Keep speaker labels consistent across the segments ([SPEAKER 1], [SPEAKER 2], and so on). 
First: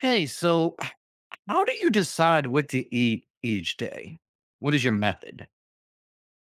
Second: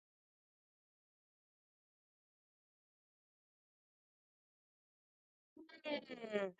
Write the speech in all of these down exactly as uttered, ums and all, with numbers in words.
[SPEAKER 1] Hey, so how do you decide what to eat each day? What is your method?
[SPEAKER 2] Mm.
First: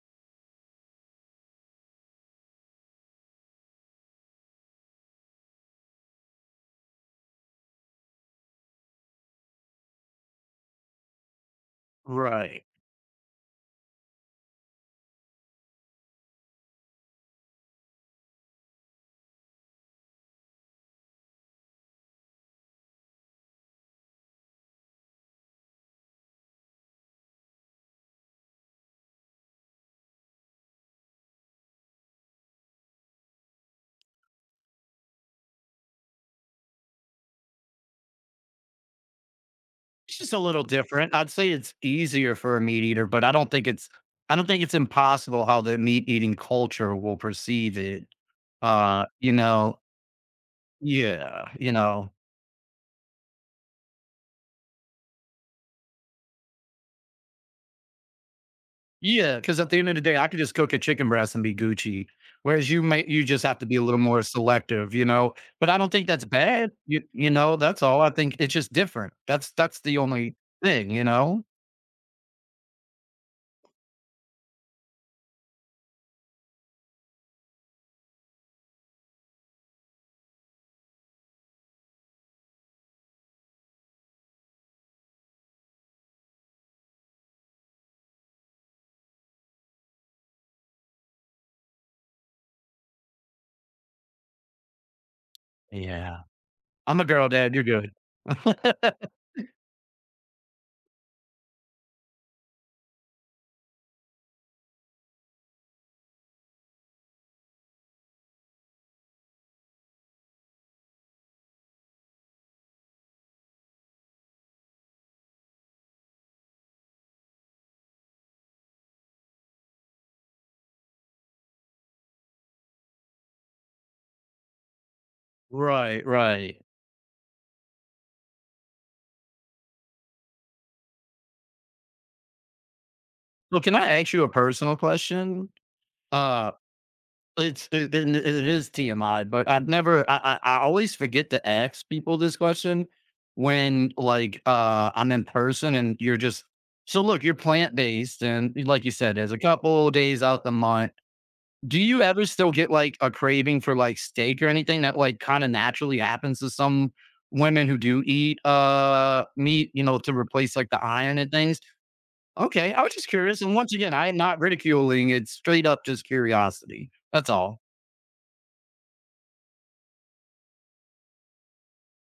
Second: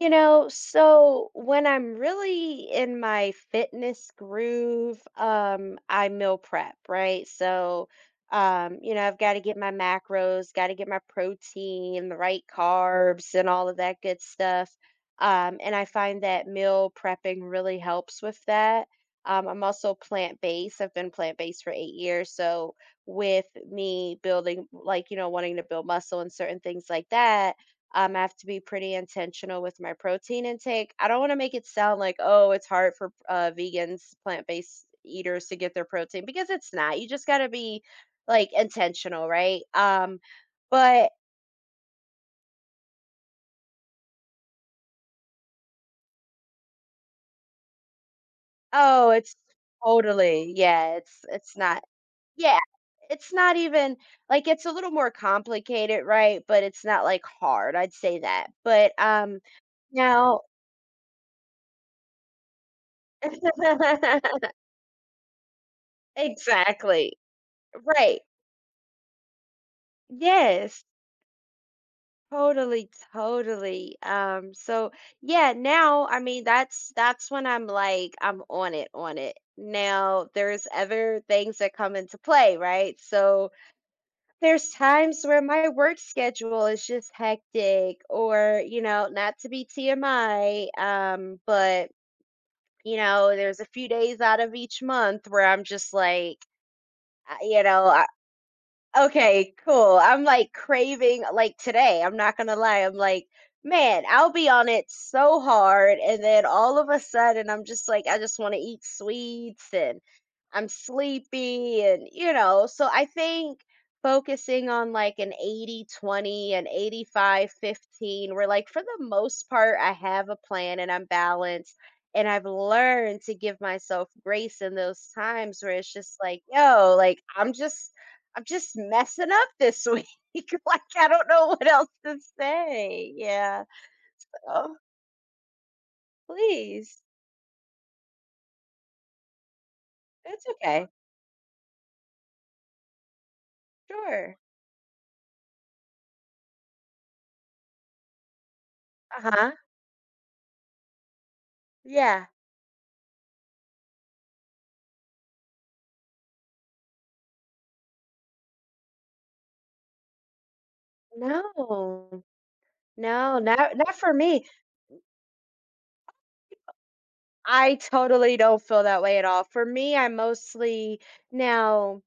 [SPEAKER 2] You know, so when I'm really in my fitness groove, um, I meal prep, right? So, um, you know, I've got to get my macros, got to get my protein, the right
[SPEAKER 1] Right.
[SPEAKER 2] carbs, and all of that good stuff. Um, and I find that meal prepping really helps with that. Um, I'm also plant-based. I've been plant-based for eight years. So, with me building, like, you know, wanting to build muscle and certain things like that um, I have to be pretty intentional with my protein intake. I don't want to make it sound like, oh, it's hard for uh, vegans, plant based eaters to get their protein because it's not. You just got to be like intentional, right?
[SPEAKER 1] It's
[SPEAKER 2] Um,
[SPEAKER 1] just a little
[SPEAKER 2] but
[SPEAKER 1] different. I'd say it's easier for a meat eater, but I don't think it's I don't think it's impossible how the meat eating culture will perceive it. Uh,
[SPEAKER 2] Oh,
[SPEAKER 1] you
[SPEAKER 2] it's
[SPEAKER 1] know,
[SPEAKER 2] totally, yeah, it's,
[SPEAKER 1] yeah,
[SPEAKER 2] it's
[SPEAKER 1] you
[SPEAKER 2] not,
[SPEAKER 1] know.
[SPEAKER 2] yeah, it's not even like it's a little more complicated, right? But it's not like hard. I'd say that. But, um,
[SPEAKER 1] Yeah, cuz at the end of the day I could
[SPEAKER 2] now,
[SPEAKER 1] just cook a chicken breast and be Gucci. Whereas you may you just have to be a little more selective, you know. But I don't think that's bad. You
[SPEAKER 2] exactly.
[SPEAKER 1] you know, that's all. I
[SPEAKER 2] Right.
[SPEAKER 1] think it's just different. That's that's the only
[SPEAKER 2] Yes.
[SPEAKER 1] thing, you know?
[SPEAKER 2] Totally, totally. Um, so yeah, now I mean that's that's when I'm like I'm on it, on it. Now there's other things that come into play, right? So there's times where my work schedule is just hectic or, you know, not to be T M I, um, but you know, there's a few days out of each month where I'm just
[SPEAKER 1] Yeah.
[SPEAKER 2] like,
[SPEAKER 1] I'm a girl
[SPEAKER 2] I-
[SPEAKER 1] dad,
[SPEAKER 2] you
[SPEAKER 1] you're good.
[SPEAKER 2] know, okay, cool. I'm like craving like today, I'm not gonna lie. I'm like, man, I'll be on it so hard and then all of a sudden I'm just like I just want to eat sweets and I'm sleepy and you know, so I think focusing on like an eighty twenty and eighty five fifteen, where like for the most part I have a plan and I'm balanced and I've learned to give myself grace in those times where it's
[SPEAKER 1] Right,
[SPEAKER 2] just like,
[SPEAKER 1] right.
[SPEAKER 2] yo, like I'm just I'm just messing up this week. Like I don't know what else to say.
[SPEAKER 1] Well,
[SPEAKER 2] Yeah.
[SPEAKER 1] can I ask you a
[SPEAKER 2] Oh,
[SPEAKER 1] personal question? Uh,
[SPEAKER 2] please.
[SPEAKER 1] it's it it it is T M I, but I've never I
[SPEAKER 2] That's
[SPEAKER 1] I I
[SPEAKER 2] okay.
[SPEAKER 1] always forget to ask people this question when,
[SPEAKER 2] Sure.
[SPEAKER 1] like, uh, I'm in person and you're just so look, you're plant-based and like you said, there's a
[SPEAKER 2] Uh-huh.
[SPEAKER 1] couple days out the month. Do you
[SPEAKER 2] Yeah.
[SPEAKER 1] ever still get like a craving for like steak or anything that like kind of naturally happens to some women who do eat uh meat, you know, to replace like the iron and things?
[SPEAKER 2] No.
[SPEAKER 1] Okay, I was just
[SPEAKER 2] No,
[SPEAKER 1] curious. And once
[SPEAKER 2] not
[SPEAKER 1] again,
[SPEAKER 2] not
[SPEAKER 1] I
[SPEAKER 2] for
[SPEAKER 1] am not
[SPEAKER 2] me.
[SPEAKER 1] ridiculing it, straight up just curiosity. That's all.
[SPEAKER 2] I totally don't feel that way at all. For me, I mostly now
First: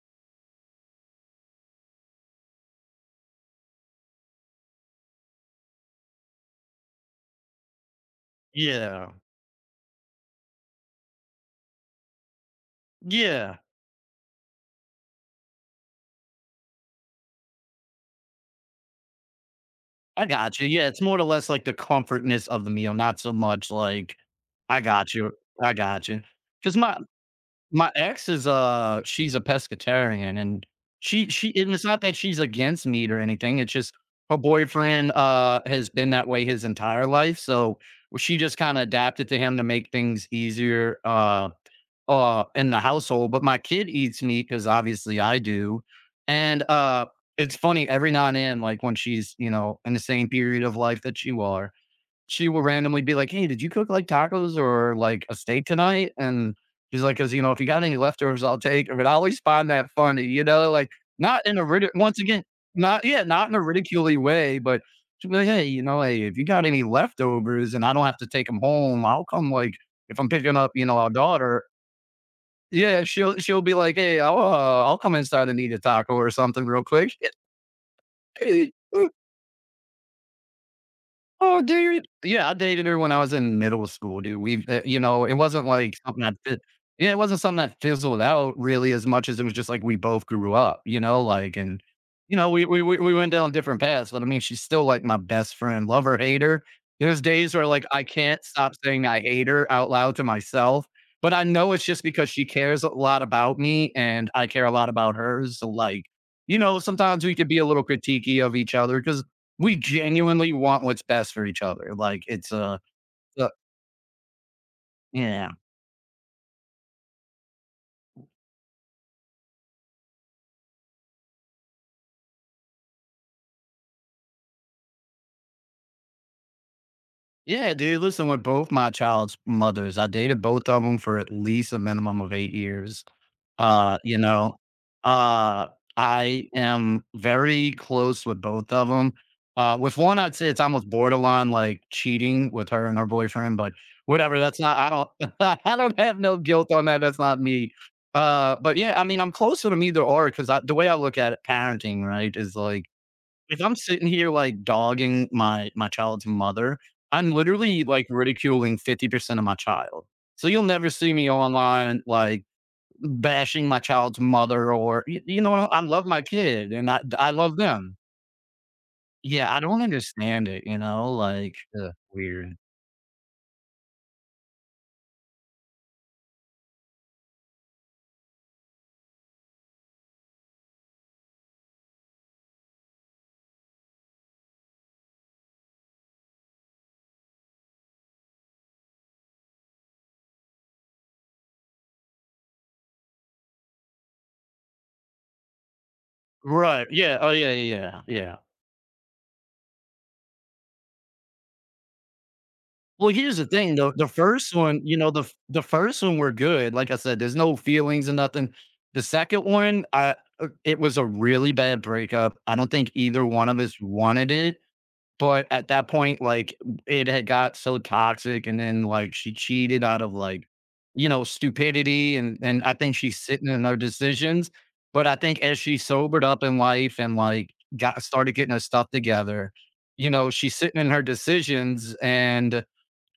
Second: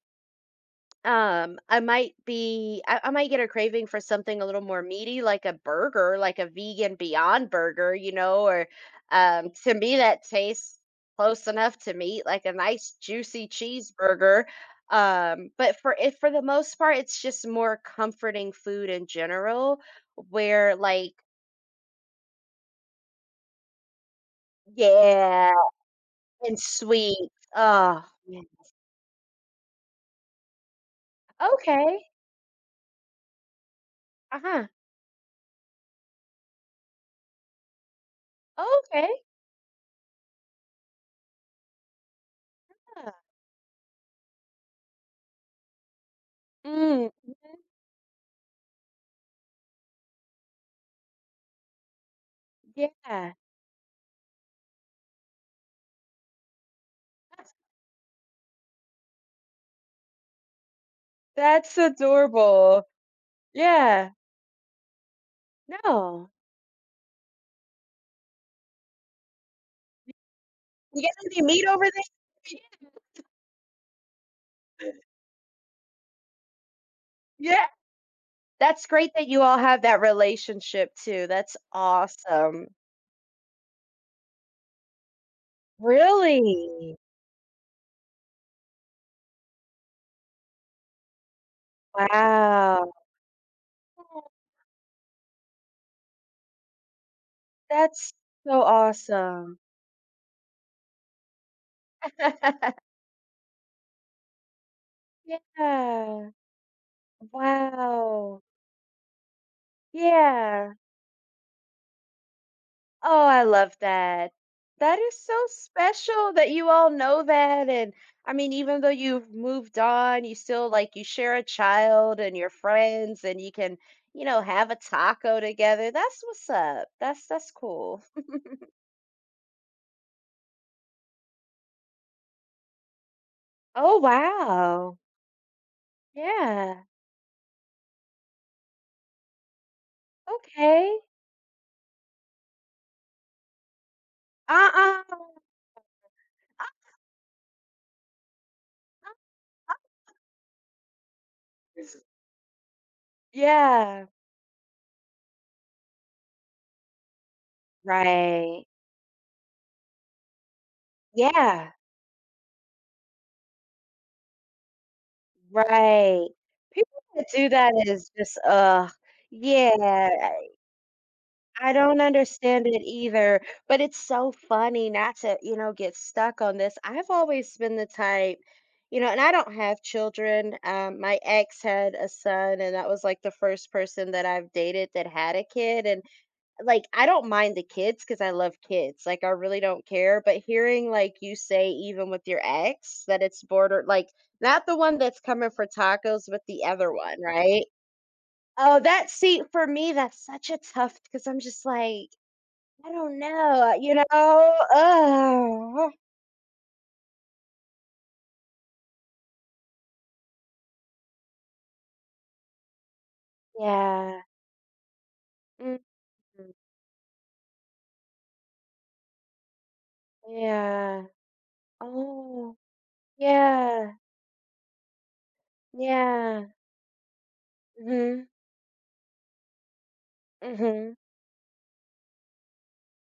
[SPEAKER 2] Um, I might be I, I might get a craving for something a little more meaty, like a burger, like a vegan Beyond Burger, you know, or
[SPEAKER 1] Yeah.
[SPEAKER 2] um, to me that tastes close enough to meat, like a nice juicy
[SPEAKER 1] Yeah.
[SPEAKER 2] cheeseburger. Um, but for it for the most part, it's just more comforting food in general,
[SPEAKER 1] I got you.
[SPEAKER 2] where
[SPEAKER 1] Yeah, it's
[SPEAKER 2] like
[SPEAKER 1] more or less like the comfortness of the meal, not so much like. I got you.
[SPEAKER 2] yeah,
[SPEAKER 1] I got you.
[SPEAKER 2] and
[SPEAKER 1] Because my
[SPEAKER 2] sweet.
[SPEAKER 1] My
[SPEAKER 2] Oh,
[SPEAKER 1] ex
[SPEAKER 2] yeah.
[SPEAKER 1] is a she's a pescatarian, and she she and it's not
[SPEAKER 2] Okay,
[SPEAKER 1] that she's against meat or anything, it's just her
[SPEAKER 2] uh huh,
[SPEAKER 1] boyfriend, uh, has been that way his entire life, so she just kinda
[SPEAKER 2] okay,
[SPEAKER 1] adapted to him to make things easier, uh uh, in the
[SPEAKER 2] yeah.
[SPEAKER 1] household, but my kid eats meat because obviously I do, and,
[SPEAKER 2] Mm
[SPEAKER 1] uh,
[SPEAKER 2] mhm,
[SPEAKER 1] it's funny every now and then, like, when she's, you know, in the same period of life that you are, she will randomly be like,
[SPEAKER 2] yeah.
[SPEAKER 1] "Hey, did you cook like tacos or like a steak tonight?" And she's like, "Cause you know, if you got any leftovers, I'll take 'em." And I always find that funny, you know, like not in a
[SPEAKER 2] That's
[SPEAKER 1] rid- once again,
[SPEAKER 2] adorable.
[SPEAKER 1] not yeah, not in a
[SPEAKER 2] Yeah.
[SPEAKER 1] ridiculey way, but she'll be like, "Hey, you know, hey,
[SPEAKER 2] No.
[SPEAKER 1] if you got any leftovers and I don't have to take them home, I'll come like if I'm picking up, you know,
[SPEAKER 2] You
[SPEAKER 1] our
[SPEAKER 2] guys any meat
[SPEAKER 1] daughter."
[SPEAKER 2] over there?
[SPEAKER 1] Yeah, she'll she'll be like, "Hey, I'll uh, I'll come inside and eat a taco or something real quick."
[SPEAKER 2] Yeah. That's great that you all have that relationship too. That's
[SPEAKER 1] Oh, dude. Yeah, I
[SPEAKER 2] awesome.
[SPEAKER 1] dated her when I was in middle school, dude. We, uh, you know, it wasn't like something that fit.
[SPEAKER 2] Really?
[SPEAKER 1] Yeah, it wasn't something that fizzled out really as much as it was just like we both grew up, you know, like and you know, we we
[SPEAKER 2] Wow.
[SPEAKER 1] we we went down different paths. But I
[SPEAKER 2] Oh,
[SPEAKER 1] mean, she's still like my best friend. Love her, hate her. There's days where like I
[SPEAKER 2] that's
[SPEAKER 1] can't
[SPEAKER 2] so
[SPEAKER 1] stop saying I hate
[SPEAKER 2] awesome.
[SPEAKER 1] her out loud to myself, but I know it's just because she cares a lot about me and I care a lot about hers. So like,
[SPEAKER 2] Yeah.
[SPEAKER 1] you know, sometimes we could be a little
[SPEAKER 2] Wow.
[SPEAKER 1] critiquey of each other because we genuinely
[SPEAKER 2] Yeah.
[SPEAKER 1] want what's best for each other. Like, it's a
[SPEAKER 2] Oh, I
[SPEAKER 1] uh,
[SPEAKER 2] love that. That is so
[SPEAKER 1] yeah.
[SPEAKER 2] special that you all know that. And I mean, even though you've moved on, you still like you share a child and your friends and you can, you know, have a taco together. That's what's up. That's that's
[SPEAKER 1] Yeah, dude,
[SPEAKER 2] cool.
[SPEAKER 1] listen, with both my child's mothers, I dated both of them for at least a minimum of eight years. Uh,
[SPEAKER 2] Oh,
[SPEAKER 1] you know,
[SPEAKER 2] wow.
[SPEAKER 1] uh, I
[SPEAKER 2] Yeah.
[SPEAKER 1] am very close with both of them. Uh, with one, I'd say it's
[SPEAKER 2] Okay.
[SPEAKER 1] almost borderline, like, cheating with her and her boyfriend, but whatever, that's not I
[SPEAKER 2] Uh-uh.
[SPEAKER 1] don't I don't have no guilt on
[SPEAKER 2] Uh-uh.
[SPEAKER 1] that, that's not me. Uh, but yeah, I mean, I'm closer to 'em either or 'cause I the way I look at it, parenting, right, is like if I'm
[SPEAKER 2] Yeah.
[SPEAKER 1] sitting here like dogging my my child's mother, I'm literally like
[SPEAKER 2] Right.
[SPEAKER 1] ridiculing fifty percent of my child. So you'll never see me
[SPEAKER 2] Yeah.
[SPEAKER 1] online like bashing my child's mother or y- you know, I love my
[SPEAKER 2] Right.
[SPEAKER 1] kid and
[SPEAKER 2] People
[SPEAKER 1] I
[SPEAKER 2] that
[SPEAKER 1] I
[SPEAKER 2] do
[SPEAKER 1] love
[SPEAKER 2] that
[SPEAKER 1] them.
[SPEAKER 2] is just uh
[SPEAKER 1] Yeah, I don't
[SPEAKER 2] yeah.
[SPEAKER 1] understand it, you know, like
[SPEAKER 2] I
[SPEAKER 1] Ugh,
[SPEAKER 2] don't
[SPEAKER 1] weird.
[SPEAKER 2] understand it either, but it's so funny not to, you know, get stuck on this. I've always been the type, you know, and I don't have children. Um, my ex had a son, and that was like the first person that I've dated that had a kid. And like, I don't mind the kids because I love kids. Like, I really don't care. But hearing like you say, even with your ex, that it's border, like, not the one that's coming for tacos, but the
[SPEAKER 1] Right.
[SPEAKER 2] other
[SPEAKER 1] Yeah,
[SPEAKER 2] one,
[SPEAKER 1] oh yeah,
[SPEAKER 2] right?
[SPEAKER 1] yeah, yeah.
[SPEAKER 2] Oh, that see for me, that's such a tough because I'm just like, I
[SPEAKER 1] Well,
[SPEAKER 2] don't
[SPEAKER 1] here's the
[SPEAKER 2] know,
[SPEAKER 1] thing though,
[SPEAKER 2] you
[SPEAKER 1] the
[SPEAKER 2] know?
[SPEAKER 1] first one, you know, the f the
[SPEAKER 2] Ugh.
[SPEAKER 1] first one were good, like I said, there's no feelings and nothing. The second one, I uh, it was a really bad breakup, I don't think either one of us
[SPEAKER 2] Yeah.
[SPEAKER 1] wanted it, but at
[SPEAKER 2] Mhm.
[SPEAKER 1] that point, like, it had got so toxic and then, like, she cheated out of, like,
[SPEAKER 2] Yeah.
[SPEAKER 1] you know, stupidity and
[SPEAKER 2] Oh,
[SPEAKER 1] and I think she's sitting in her
[SPEAKER 2] yeah.
[SPEAKER 1] decisions, but I think as she sobered up
[SPEAKER 2] Yeah.
[SPEAKER 1] in life and, like, got
[SPEAKER 2] Mhm.
[SPEAKER 1] started getting her stuff together, you know, she's sitting in
[SPEAKER 2] Mhm.
[SPEAKER 1] her decisions and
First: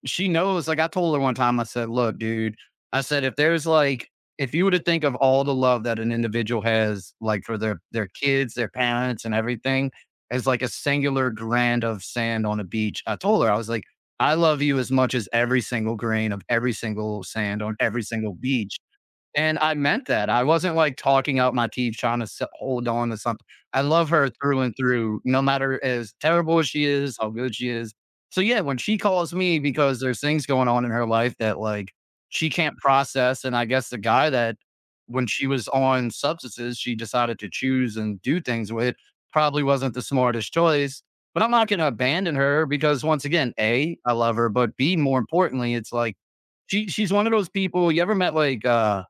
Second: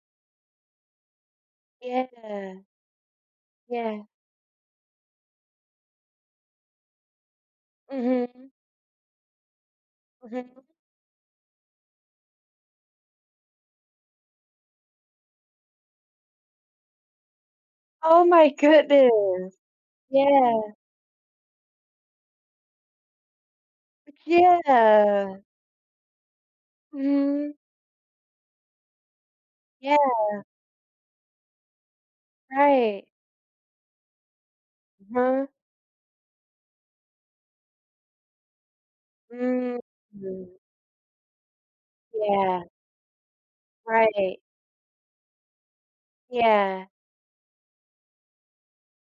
[SPEAKER 1] she knows, like I told her one time, I said, look, dude,
[SPEAKER 2] Yeah.
[SPEAKER 1] I said, if there's
[SPEAKER 2] Yeah.
[SPEAKER 1] like, if you were to think of all the love that an individual has, like for their, their
[SPEAKER 2] Mhm.
[SPEAKER 1] kids, their parents and everything as
[SPEAKER 2] Mhm.
[SPEAKER 1] like a singular grain of sand on a beach, I told her, I was like, I love you as much as every single grain of every single sand on every
[SPEAKER 2] Oh
[SPEAKER 1] single
[SPEAKER 2] my
[SPEAKER 1] beach.
[SPEAKER 2] goodness.
[SPEAKER 1] And I meant that. I
[SPEAKER 2] Yeah.
[SPEAKER 1] wasn't, like, talking out my teeth trying to s hold on to something. I love her through and through,
[SPEAKER 2] Yeah.
[SPEAKER 1] no matter as terrible as she is, how
[SPEAKER 2] Mhm.
[SPEAKER 1] good she is. So, yeah, when she calls me
[SPEAKER 2] Yeah,
[SPEAKER 1] because there's things going on in her life that, like, she can't
[SPEAKER 2] right.
[SPEAKER 1] process, and I guess the guy that when she
[SPEAKER 2] Huh.
[SPEAKER 1] was on substances, she decided to choose and do things with,
[SPEAKER 2] Mhm.
[SPEAKER 1] probably
[SPEAKER 2] Mm.
[SPEAKER 1] wasn't the smartest
[SPEAKER 2] Mhm.
[SPEAKER 1] choice, but I'm not gonna abandon
[SPEAKER 2] Yeah,
[SPEAKER 1] her because once again, A, I love
[SPEAKER 2] right.
[SPEAKER 1] her, but B, more importantly, it's like
[SPEAKER 2] Yeah.
[SPEAKER 1] she she's one of those people you ever met, like, uh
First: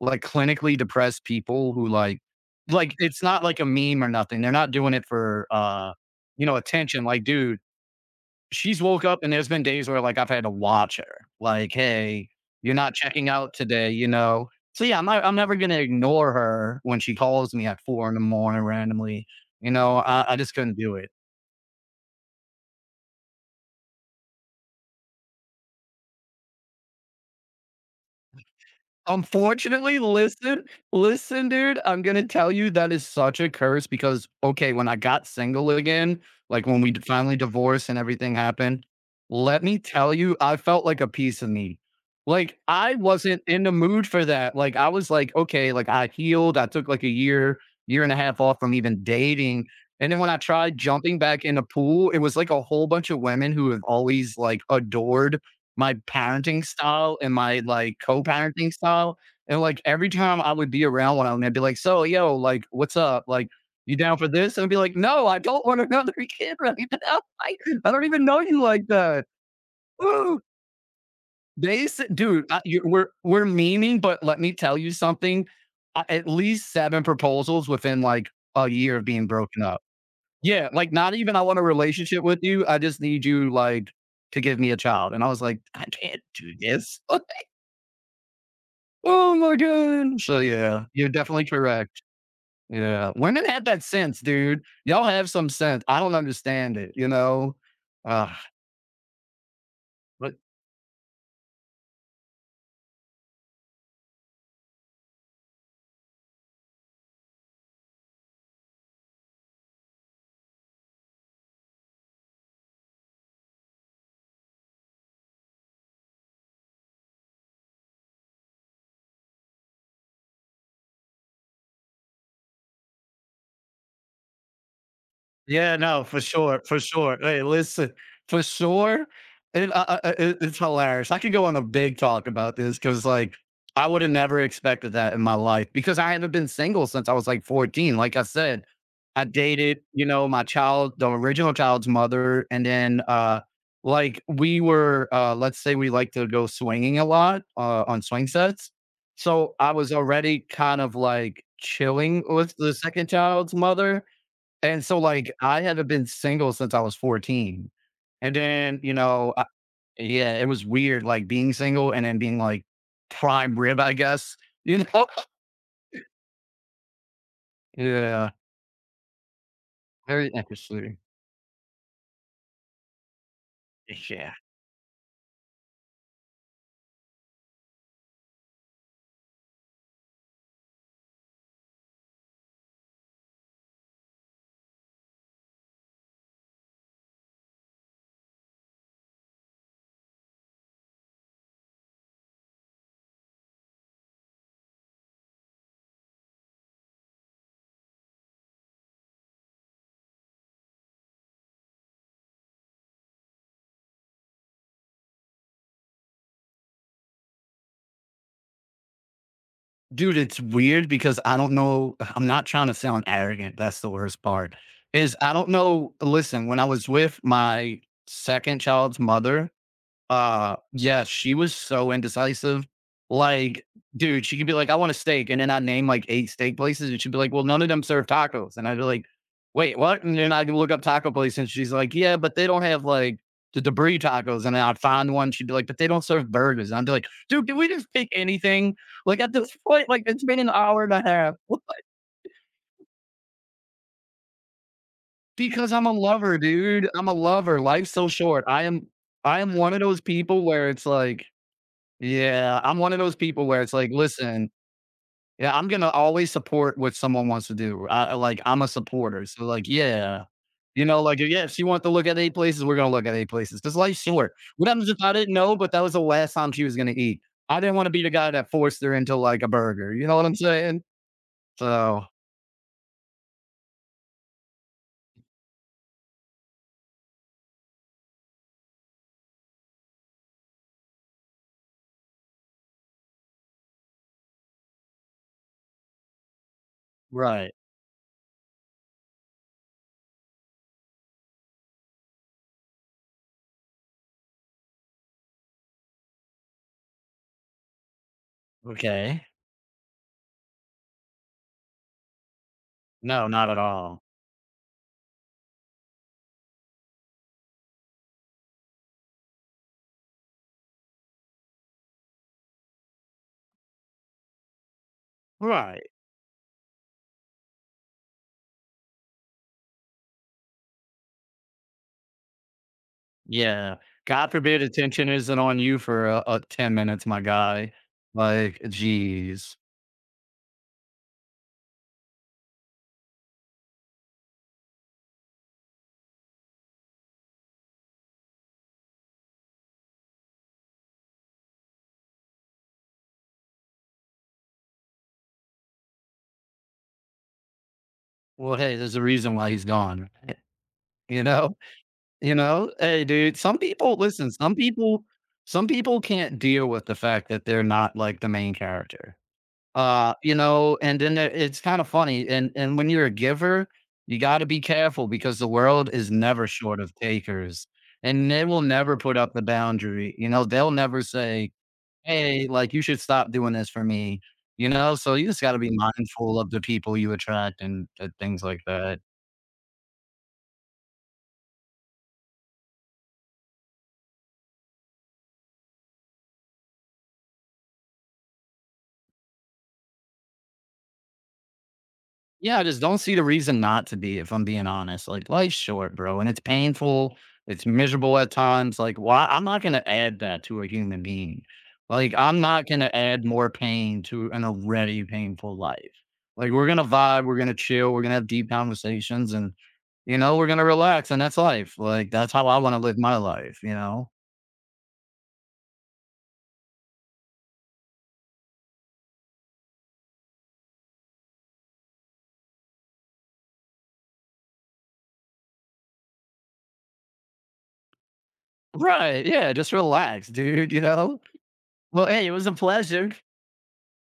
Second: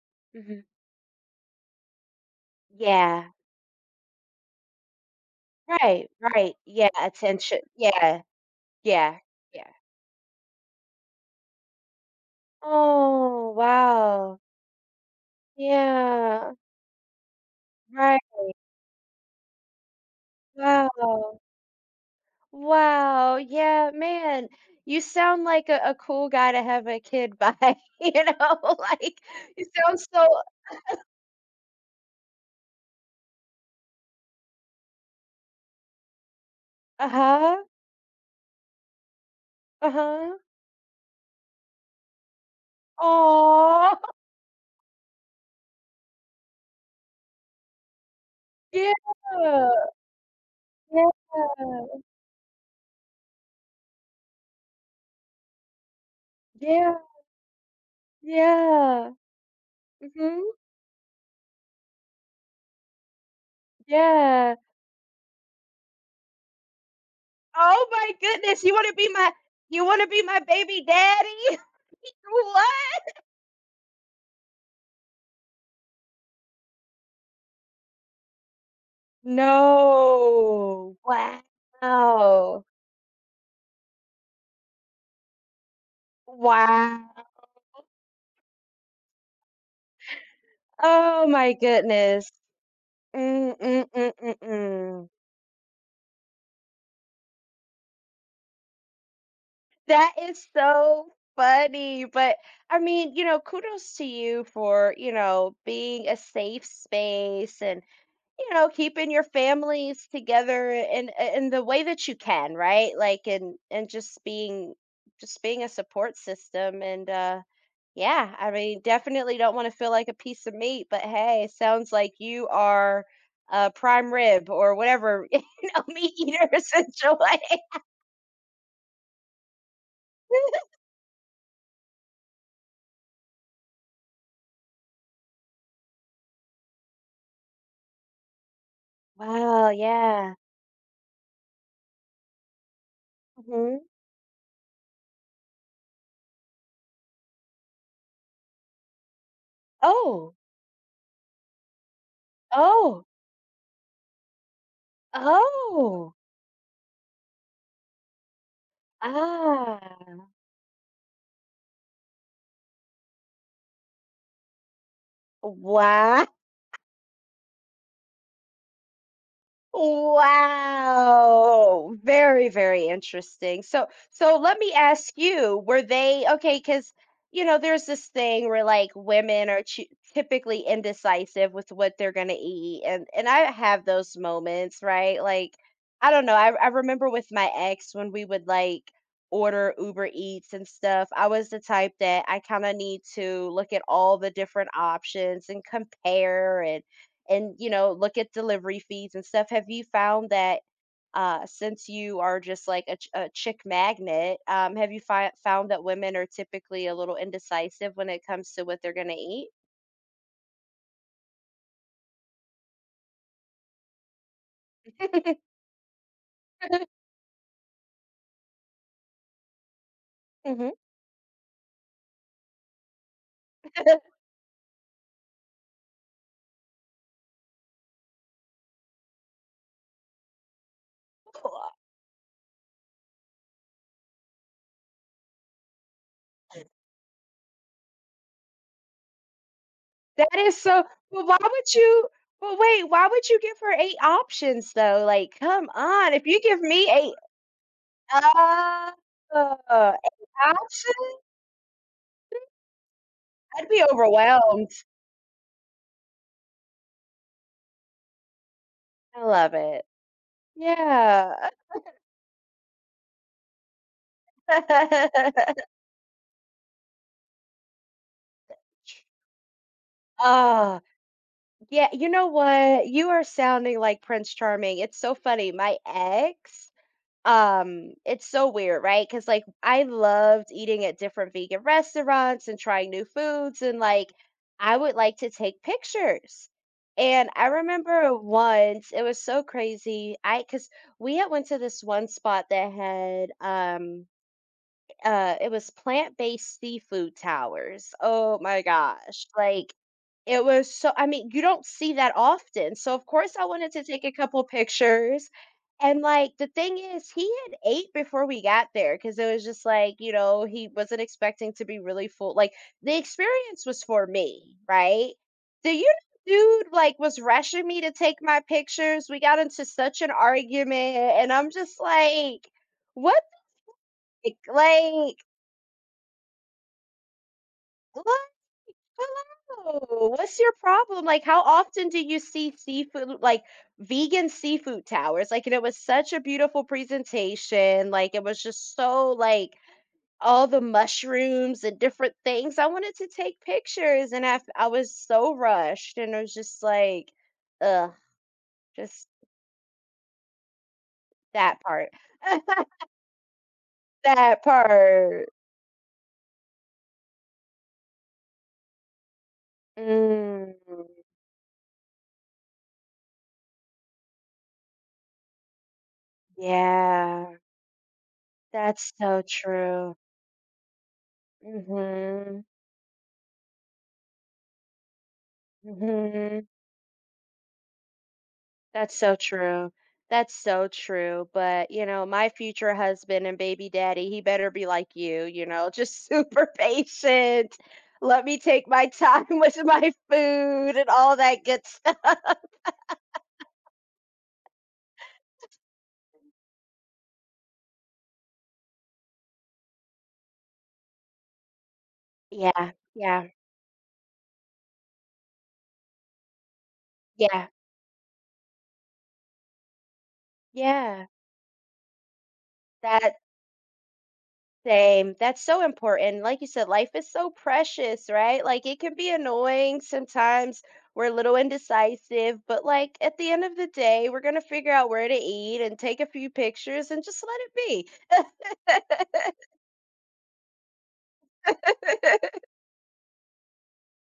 [SPEAKER 1] like
[SPEAKER 2] Mhm.
[SPEAKER 1] clinically depressed people who like like it's
[SPEAKER 2] Yeah.
[SPEAKER 1] not like a meme or nothing. They're not doing it for uh,
[SPEAKER 2] Right,
[SPEAKER 1] you
[SPEAKER 2] right.
[SPEAKER 1] know,
[SPEAKER 2] Yeah,
[SPEAKER 1] attention. Like, dude,
[SPEAKER 2] attention. Yeah.
[SPEAKER 1] she's woke
[SPEAKER 2] Yeah.
[SPEAKER 1] up and there's been
[SPEAKER 2] Yeah.
[SPEAKER 1] days where like I've had to watch her. Like, hey, you're not checking
[SPEAKER 2] Oh,
[SPEAKER 1] out today, you
[SPEAKER 2] wow.
[SPEAKER 1] know. So yeah, I'm not, I'm never gonna ignore
[SPEAKER 2] Yeah.
[SPEAKER 1] her when she calls me at four in the
[SPEAKER 2] Right.
[SPEAKER 1] morning randomly. You know, I, I just couldn't do it.
[SPEAKER 2] Wow. Wow. Yeah, man. You sound like a, a cool guy to have a kid by, you know, like you sound
[SPEAKER 1] Unfortunately,
[SPEAKER 2] so
[SPEAKER 1] listen, listen, dude, I'm gonna tell you that is such a curse because, okay, when I got single again, like when we d- finally
[SPEAKER 2] uh-huh.
[SPEAKER 1] divorced and everything happened, let me tell
[SPEAKER 2] Uh-huh.
[SPEAKER 1] you, I felt like a piece of me. Like I wasn't in the
[SPEAKER 2] Oh,
[SPEAKER 1] mood for that. Like I was like, okay, like I healed. I took like a year, year and a half off from even
[SPEAKER 2] yeah.
[SPEAKER 1] dating. And then when I tried
[SPEAKER 2] Yeah.
[SPEAKER 1] jumping back in the pool, it was like a whole bunch of women who have always like adored my parenting
[SPEAKER 2] Yeah.
[SPEAKER 1] style and my, like, co-parenting
[SPEAKER 2] Yeah.
[SPEAKER 1] style, and, like, every time
[SPEAKER 2] Hmm.
[SPEAKER 1] I would be around one of them, 'em, I'd be like, "So, yo, like, what's up? Like, you down for
[SPEAKER 2] Yeah.
[SPEAKER 1] this?" And I'd be like, "No, I don't want another kid right now. I
[SPEAKER 2] Oh
[SPEAKER 1] I don't
[SPEAKER 2] my
[SPEAKER 1] even know
[SPEAKER 2] goodness.
[SPEAKER 1] you
[SPEAKER 2] You
[SPEAKER 1] like
[SPEAKER 2] want to be
[SPEAKER 1] that."
[SPEAKER 2] my you want to be my
[SPEAKER 1] Ooh,
[SPEAKER 2] baby daddy?
[SPEAKER 1] they s dude, I you
[SPEAKER 2] What?
[SPEAKER 1] we're we're meaning, but let me tell you something, uh, at least seven proposals within, like, a year of being broken up. Yeah, like,
[SPEAKER 2] No.
[SPEAKER 1] "Not even I want a relationship with
[SPEAKER 2] Wow.
[SPEAKER 1] you, I just need you, like, to give me a child." And I was like, "I can't do this."
[SPEAKER 2] Wow.
[SPEAKER 1] Oh my god. So yeah, you're
[SPEAKER 2] Oh
[SPEAKER 1] definitely
[SPEAKER 2] my
[SPEAKER 1] correct.
[SPEAKER 2] goodness.
[SPEAKER 1] Yeah. Women
[SPEAKER 2] Mm,
[SPEAKER 1] had that
[SPEAKER 2] mm, mm,
[SPEAKER 1] sense,
[SPEAKER 2] mm,
[SPEAKER 1] dude. Y'all
[SPEAKER 2] mm.
[SPEAKER 1] have some sense. I don't understand it, you know? Ugh.
[SPEAKER 2] That is so funny. But I mean, you know, kudos to you for, you know, being a safe space and, you know, keeping your families together in in the way that you can, right? Like and and just being just being a support system and uh yeah, I mean, definitely don't want to feel like a piece of meat, but hey, sounds like you are a prime rib or whatever, you
[SPEAKER 1] Yeah,
[SPEAKER 2] know,
[SPEAKER 1] no,
[SPEAKER 2] meat
[SPEAKER 1] for
[SPEAKER 2] eater
[SPEAKER 1] sure, for
[SPEAKER 2] essential.
[SPEAKER 1] sure. Hey, listen, for sure, it, uh, uh, uh, it, it's hilarious. I could go on a big talk about this because, like, I would have never expected that in my life because I haven't been single since I was like fourteen. Like I said, I
[SPEAKER 2] Wow,
[SPEAKER 1] dated, you know,
[SPEAKER 2] yeah.
[SPEAKER 1] my child, the original child's mother, and then, uh,
[SPEAKER 2] Hmm.
[SPEAKER 1] like we were, uh, let's say we like to go swinging a lot uh, on swing sets. So I was
[SPEAKER 2] Oh,
[SPEAKER 1] already kind of like chilling with the
[SPEAKER 2] oh,
[SPEAKER 1] second child's mother and so, like, I haven't been
[SPEAKER 2] oh,
[SPEAKER 1] single since I was fourteen. And then, you know, I
[SPEAKER 2] ah,
[SPEAKER 1] yeah, it was weird, like, being single and then being, like, prime rib, I guess, you know?
[SPEAKER 2] wow.
[SPEAKER 1] Yeah, very interesting.
[SPEAKER 2] Wow. Very, very interesting. So,
[SPEAKER 1] Yeah.
[SPEAKER 2] so let me ask you, were they okay? Because, you know, there's this thing where like women are choo- typically indecisive with what they're going to eat. And and I have those moments, right? Like, I don't know. I I remember with my ex when we would like order Uber Eats and stuff. I was the type that I kind of need to look at all the different options and compare and and you know look at delivery fees and stuff have you found that uh, since you are just like a, ch- a chick magnet um, have you fi- found that women are typically a little indecisive when it comes to what they're going to eat
[SPEAKER 1] Dude, it's weird because I don't know I'm not trying to sound arrogant, that's the worst part, is I don't know listen, when I was with my second child's mother, Uh,
[SPEAKER 2] hmm.
[SPEAKER 1] yeah, she was so indecisive. Like, dude, she could be like, "I want a steak," and then I name like eight steak places, and she'd be like, "Well, none of them serve tacos." And I'd be like, "Wait, what?" And then I'd look up taco place, and she's like, "Yeah, but they don't have like the debris tacos." And then I'd find one. She'd be like, "But they don't serve burgers." And I'd be like, "Dude, can we just pick anything?" Like at this point, like it's
[SPEAKER 2] That
[SPEAKER 1] been an
[SPEAKER 2] is so.
[SPEAKER 1] hour and a
[SPEAKER 2] But
[SPEAKER 1] half.
[SPEAKER 2] why
[SPEAKER 1] What?
[SPEAKER 2] would you? But wait, why would you give her eight options though? Like, come
[SPEAKER 1] Because I'm a
[SPEAKER 2] on! If you
[SPEAKER 1] lover,
[SPEAKER 2] give
[SPEAKER 1] dude.
[SPEAKER 2] me
[SPEAKER 1] I'm a
[SPEAKER 2] eight,
[SPEAKER 1] lover. Life's so short. I am
[SPEAKER 2] uh,
[SPEAKER 1] I am one of
[SPEAKER 2] uh,
[SPEAKER 1] those people
[SPEAKER 2] eight
[SPEAKER 1] where it's
[SPEAKER 2] options,
[SPEAKER 1] like. Yeah, I'm one of those people where
[SPEAKER 2] I'd
[SPEAKER 1] it's
[SPEAKER 2] be
[SPEAKER 1] like, listen,
[SPEAKER 2] overwhelmed.
[SPEAKER 1] yeah, I'm gonna always support what someone wants to do. I I like I'm a
[SPEAKER 2] I
[SPEAKER 1] supporter. So
[SPEAKER 2] love
[SPEAKER 1] like,
[SPEAKER 2] it.
[SPEAKER 1] yeah. You know, like
[SPEAKER 2] Yeah.
[SPEAKER 1] yeah, if she wants to look at eight places, we're gonna look at eight places. This life's short. What happens if I didn't know, but that was the last time she was gonna eat? I didn't want to be the guy that forced her into like a burger. You know what I'm
[SPEAKER 2] Oh,
[SPEAKER 1] saying?
[SPEAKER 2] yeah.
[SPEAKER 1] So
[SPEAKER 2] You know what? You are sounding like Prince Charming. It's so funny. My ex, um, it's so weird, right? Because like I loved eating at different vegan restaurants and trying new foods, and like I would like to take pictures. And I
[SPEAKER 1] right.
[SPEAKER 2] remember once it was so crazy. I Because we had went to this one spot that had um uh it was plant-based seafood towers. Oh my
[SPEAKER 1] Okay.
[SPEAKER 2] gosh. Like it was so I mean, you don't see that often, so of
[SPEAKER 1] No,
[SPEAKER 2] course I
[SPEAKER 1] not at
[SPEAKER 2] wanted to
[SPEAKER 1] all.
[SPEAKER 2] take a couple pictures, and, like, the thing is, he had ate before we got there because it was just, like, you know, he wasn't expecting to be really full like, the experience was for me, right? The
[SPEAKER 1] Right.
[SPEAKER 2] you Dude, like, was rushing me to take my pictures, we got into such an argument, and I'm just like, "What
[SPEAKER 1] Yeah. God
[SPEAKER 2] the
[SPEAKER 1] forbid attention
[SPEAKER 2] like,
[SPEAKER 1] isn't on you for uh, uh, ten minutes, my guy.
[SPEAKER 2] look."
[SPEAKER 1] Like, geez.
[SPEAKER 2] Hello. What's your problem? Like, how often do you see seafood, like vegan seafood towers? Like, and it was such a beautiful presentation. Like, it was just so like all the mushrooms and different things. I wanted to take pictures, and I f- I was so rushed, and it was just like, ugh,
[SPEAKER 1] Well, hey, there's a
[SPEAKER 2] just
[SPEAKER 1] reason why he's gone, you know?
[SPEAKER 2] that part,
[SPEAKER 1] You know? Hey, dude, some people listen,
[SPEAKER 2] that
[SPEAKER 1] some people
[SPEAKER 2] part.
[SPEAKER 1] some people can't deal with the fact that they're not, like, the main character. Uh, you
[SPEAKER 2] Mm,
[SPEAKER 1] know, and then there it's kinda funny, and and when you're a giver, you gotta be careful because the world is never short of
[SPEAKER 2] yeah,
[SPEAKER 1] takers, and they will
[SPEAKER 2] that's
[SPEAKER 1] never put
[SPEAKER 2] so
[SPEAKER 1] up the
[SPEAKER 2] true.
[SPEAKER 1] boundary, you know? They'll never say,
[SPEAKER 2] Mm-hmm.
[SPEAKER 1] "Hey, like, you should stop doing this for me," you know? So you just gotta be mindful
[SPEAKER 2] Mm-hmm.
[SPEAKER 1] of the people you attract and and things like
[SPEAKER 2] That's
[SPEAKER 1] that.
[SPEAKER 2] so true. That's so true. But, you know, my future husband and baby daddy, he better be like you, you know, just super patient. Let me take my time with my food and all that good stuff.
[SPEAKER 1] Yeah, I just don't see the reason not to be, if I'm being honest. Like, life's short, bro, and it's painful. It's miserable at times. Like, why? I'm not going to add that to a human being. Like, I'm not
[SPEAKER 2] Yeah,
[SPEAKER 1] going to add
[SPEAKER 2] yeah,
[SPEAKER 1] more pain to an already painful life. Like, we're going to vibe. We're
[SPEAKER 2] yeah,
[SPEAKER 1] going to chill. We're going to have deep conversations and, you know, we're going to
[SPEAKER 2] yeah.
[SPEAKER 1] relax. And that's life. Like, that's how I want to live
[SPEAKER 2] That
[SPEAKER 1] my life, you know?
[SPEAKER 2] Same. That's so important. Like you said, life is so precious, right? Like it can be annoying sometimes. We're a little indecisive, but like at the end of the day, we're gonna figure out where to eat and take a few pictures and just let it be.
[SPEAKER 1] Right. Yeah. Just relax, dude, you know? Well, hey, it was a pleasure.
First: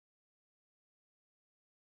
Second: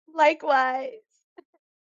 [SPEAKER 2] Likewise.